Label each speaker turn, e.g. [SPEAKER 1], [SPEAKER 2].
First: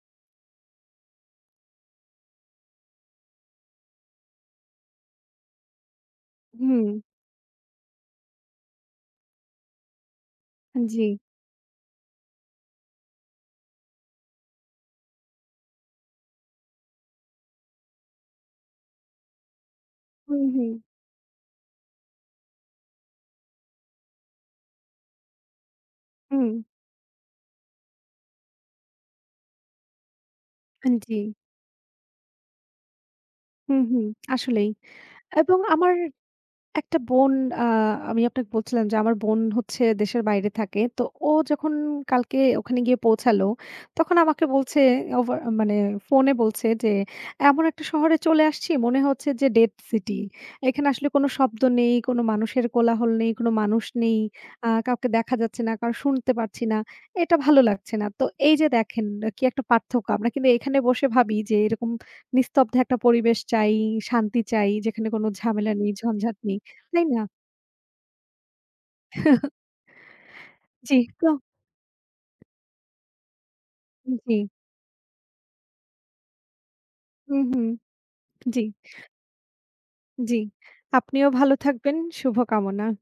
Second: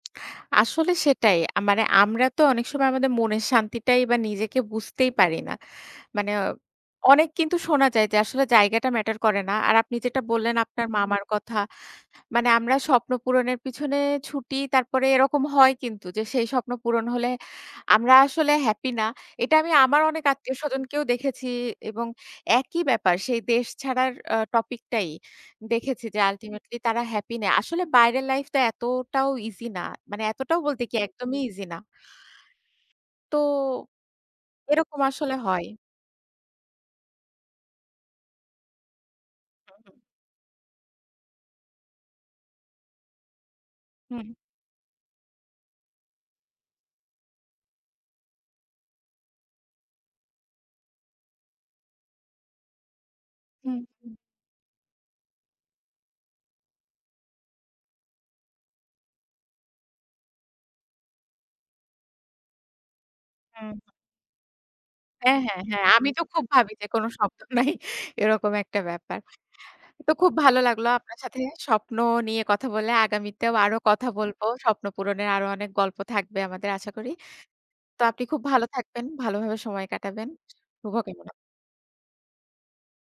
[SPEAKER 1] আসলে সেটাই। আ মানে আমরা তো অনেক সময় আমাদের মনের শান্তিটাই বা নিজেকে বুঝতেই পারি না। মানে
[SPEAKER 2] হুম।
[SPEAKER 1] অনেক কিন্তু শোনা যায় যে, আসলে জায়গাটা ম্যাটার করে না। আর আপনি যেটা বললেন আপনার
[SPEAKER 2] জ্বি।
[SPEAKER 1] মামার কথা, মানে আমরা স্বপ্ন পূরণের পিছনে ছুটি, তারপরে এরকম হয় কিন্তু যে, সেই স্বপ্ন পূরণ হলে আমরা আসলে হ্যাপি না। এটা আমি আমার অনেক
[SPEAKER 2] হুম, হুম।
[SPEAKER 1] আত্মীয়স্বজনকেও দেখেছি এবং একই ব্যাপার, সেই দেশ ছাড়ার আ টপিক টাই দেখেছি যে,
[SPEAKER 2] হুম।
[SPEAKER 1] আল্টিমেটলি তারা হ্যাপি না। আসলে বাইরের লাইফটা এতটাও ইজি না। মানে এতটাও বলতে কি?
[SPEAKER 2] জ্বি।
[SPEAKER 1] একদমই ইজি না। তো,
[SPEAKER 2] হুম, হুম। আসলেই।
[SPEAKER 1] এরকম আসলে
[SPEAKER 2] এবং
[SPEAKER 1] হয়।
[SPEAKER 2] আমার একটা বোন আ আমি আপনাকে বলছিলাম যে, আমার বোন হচ্ছে দেশের বাইরে থাকে। তো ও যখন কালকে ওখানে গিয়ে পৌঁছালো, তখন
[SPEAKER 1] হু।
[SPEAKER 2] আমাকে বলছে, ওভার মানে ফোনে বলছে যে, এমন একটা শহরে চলে আসছি, মনে হচ্ছে যে ডেড সিটি। এখানে আসলে কোন শব্দ নেই। কোন মানুষের কোলাহল নেই, কোন
[SPEAKER 1] হুম,
[SPEAKER 2] মানুষ
[SPEAKER 1] হু।
[SPEAKER 2] নেই। আ কাউকে দেখা যাচ্ছে না, কারও শুনতে পারছি না। এটা ভালো লাগছে না। তো এই যে দেখেন, কি একটা পার্থক্য? আমরা কিন্তু এখানে বসে ভাবি যে, এরকম নিস্তব্ধ একটা পরিবেশ চাই,
[SPEAKER 1] হুম।
[SPEAKER 2] শান্তি চাই, যেখানে কোনো
[SPEAKER 1] হ্যাঁ, হ্যাঁ,
[SPEAKER 2] ঝামেলা
[SPEAKER 1] হ্যাঁ।
[SPEAKER 2] নেই,
[SPEAKER 1] আমি তো
[SPEAKER 2] ঝঞ্ঝাট
[SPEAKER 1] খুব
[SPEAKER 2] নেই।
[SPEAKER 1] ভাবি যে কোন
[SPEAKER 2] তাই না?
[SPEAKER 1] শব্দ নাই। এরকম একটা ব্যাপার। তো খুব ভালো লাগলো
[SPEAKER 2] জি
[SPEAKER 1] আপনার সাথে
[SPEAKER 2] ক
[SPEAKER 1] স্বপ্ন নিয়ে কথা বলে। আগামীতেও আরো কথা
[SPEAKER 2] জ্বী।
[SPEAKER 1] বলব। স্বপ্ন পূরণের আরো অনেক গল্প থাকবে আমাদের আশা করি।
[SPEAKER 2] হু, হু,
[SPEAKER 1] তো আপনি খুব
[SPEAKER 2] জ্বি।
[SPEAKER 1] ভালো থাকবেন, ভালোভাবে সময় কাটাবেন।
[SPEAKER 2] জ্বি।
[SPEAKER 1] শুভ
[SPEAKER 2] আপনিও
[SPEAKER 1] কামনা।
[SPEAKER 2] ভালো থাকবেন, শুভকামনা।